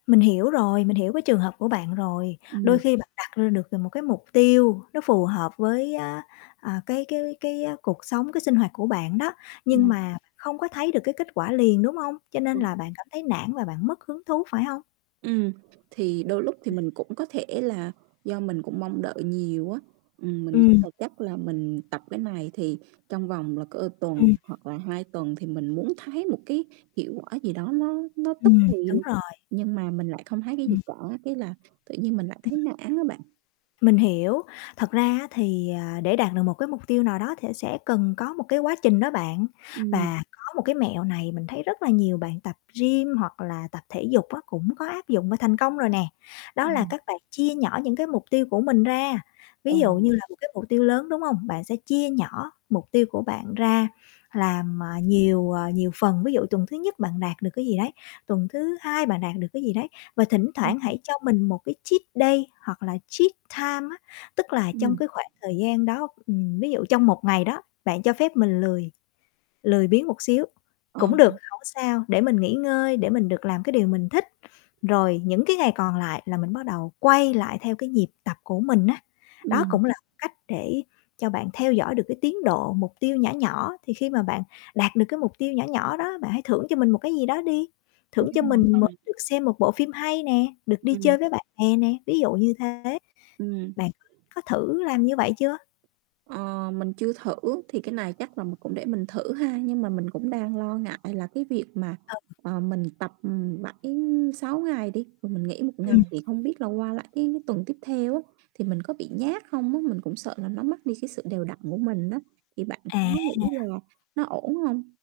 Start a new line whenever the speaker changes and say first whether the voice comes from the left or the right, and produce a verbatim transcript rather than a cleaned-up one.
left: Mình hiểu rồi, mình hiểu cái trường hợp của bạn rồi,
right: Ừm.
left: đôi khi bạn đặt ra được một cái mục tiêu nó phù hợp với á, à, cái cái cái cuộc sống cái sinh hoạt của bạn đó nhưng
right: Ừm.
left: mà không có thấy được cái kết quả liền, đúng hông? Cho nên
right: Đúng.
left: là bạn cảm thấy nản và bạn mất hứng thú phải hông?
right: Ừm, thì đôi lúc thì mình cũng có thể là do mình cũng mong đợi nhiều á, ừm, mình nghĩ
left: Ừm.
right: là chắc là mình tập cái này thì trong vòng là cỡ tuần
left: Ừm.
right: hoặc là hai tuần thì mình muốn thấy một cái hiệu á, gì đó nó nó tức
left: Ừm,
right: thì
left: đúng
right: luôn,
left: rồi.
right: nhưng mà mình lại không thấy cái gì
left: Ừm.
right: cả, cái là tự nhiên mình lại thấy nản á bạn.
left: Mình hiểu, thật ra á thì, à, để đạt được một cái mục tiêu nào đó thè sẽ cần có một cái quá trình đó bạn
right: Ừm.
left: và có một cái mẹo này mình thấy rất là nhiều bạn tập gym hoặc là tập thể dục á cũng có áp dụng và thành công rồi nè. Đó là
right: Ừm.
left: các bạn chia nhỏ những cái mục tiêu của mình ra.
right: Ờ.
left: Ví dụ như là một cái mục tiêu lớn, đúng hông? Bạn sẽ chia nhỏ mục tiêu của bạn ra làm, à, nhiều, ờ, nhiều phần. Ví dụ tuần thứ nhất bạn đạt được cái gì đấy, tuần thứ hai bạn đạt được cái gì đấy và thỉnh
right: Ừm.
left: thoảng hãy cho mình một cái treat day hoặc là treat time á. Tức là trong
right: Ừm.
left: cái khoảng thời gian đó, ừm, ví dụ trong một ngày đó bạn cho phép mình lười, lười biếng một xíu
right: Ờ
left: cũng được
right: ha.
left: hổng sao để mình nghỉ ngơi để mình được làm cái điều mình thích, rồi những cái ngày còn lại là mình bắt đầu quay lại theo cái nhịp tập của mình á. Đó
right: Ừm.
left: cũng là một cách để cho bạn theo dõi được cái tiến độ, mục tiêu nhỏ nhỏ thì khi mà bạn đạt được cái mục tiêu nhỏ nhỏ đó, bạn hãy thưởng cho mình một cái gì đó đi,
right: Đúng
left: thưởng cho
right: rồi,
left: mình m
right: mình
left: được xem một bộ phim hay nè, được đi
right: Ừm.
left: chơi với bạn bè nè, ví dụ như thế,
right: Ừm.
left: bạn có thử làm như vậy chưa?
right: Ờ, mình chưa thử thì cái này chắc là mình cũng để mình thử ha, nhưng mà mình cũng đang lo ngại là cái việc mà,
left: Ờ.
right: ờ, mình tập, ừm, bảy sáu ngày đi, rồi mình nghỉ một ngày
left: Ừm.
right: thì không biết là qua lại cái tuần tiếp theo á thì mình có bị nhác không á? Mình cũng sợ là nó mất đi cái sự đều đặn của mình á, thì bạn có
left: À.
right: nghĩ là nó ổn hông?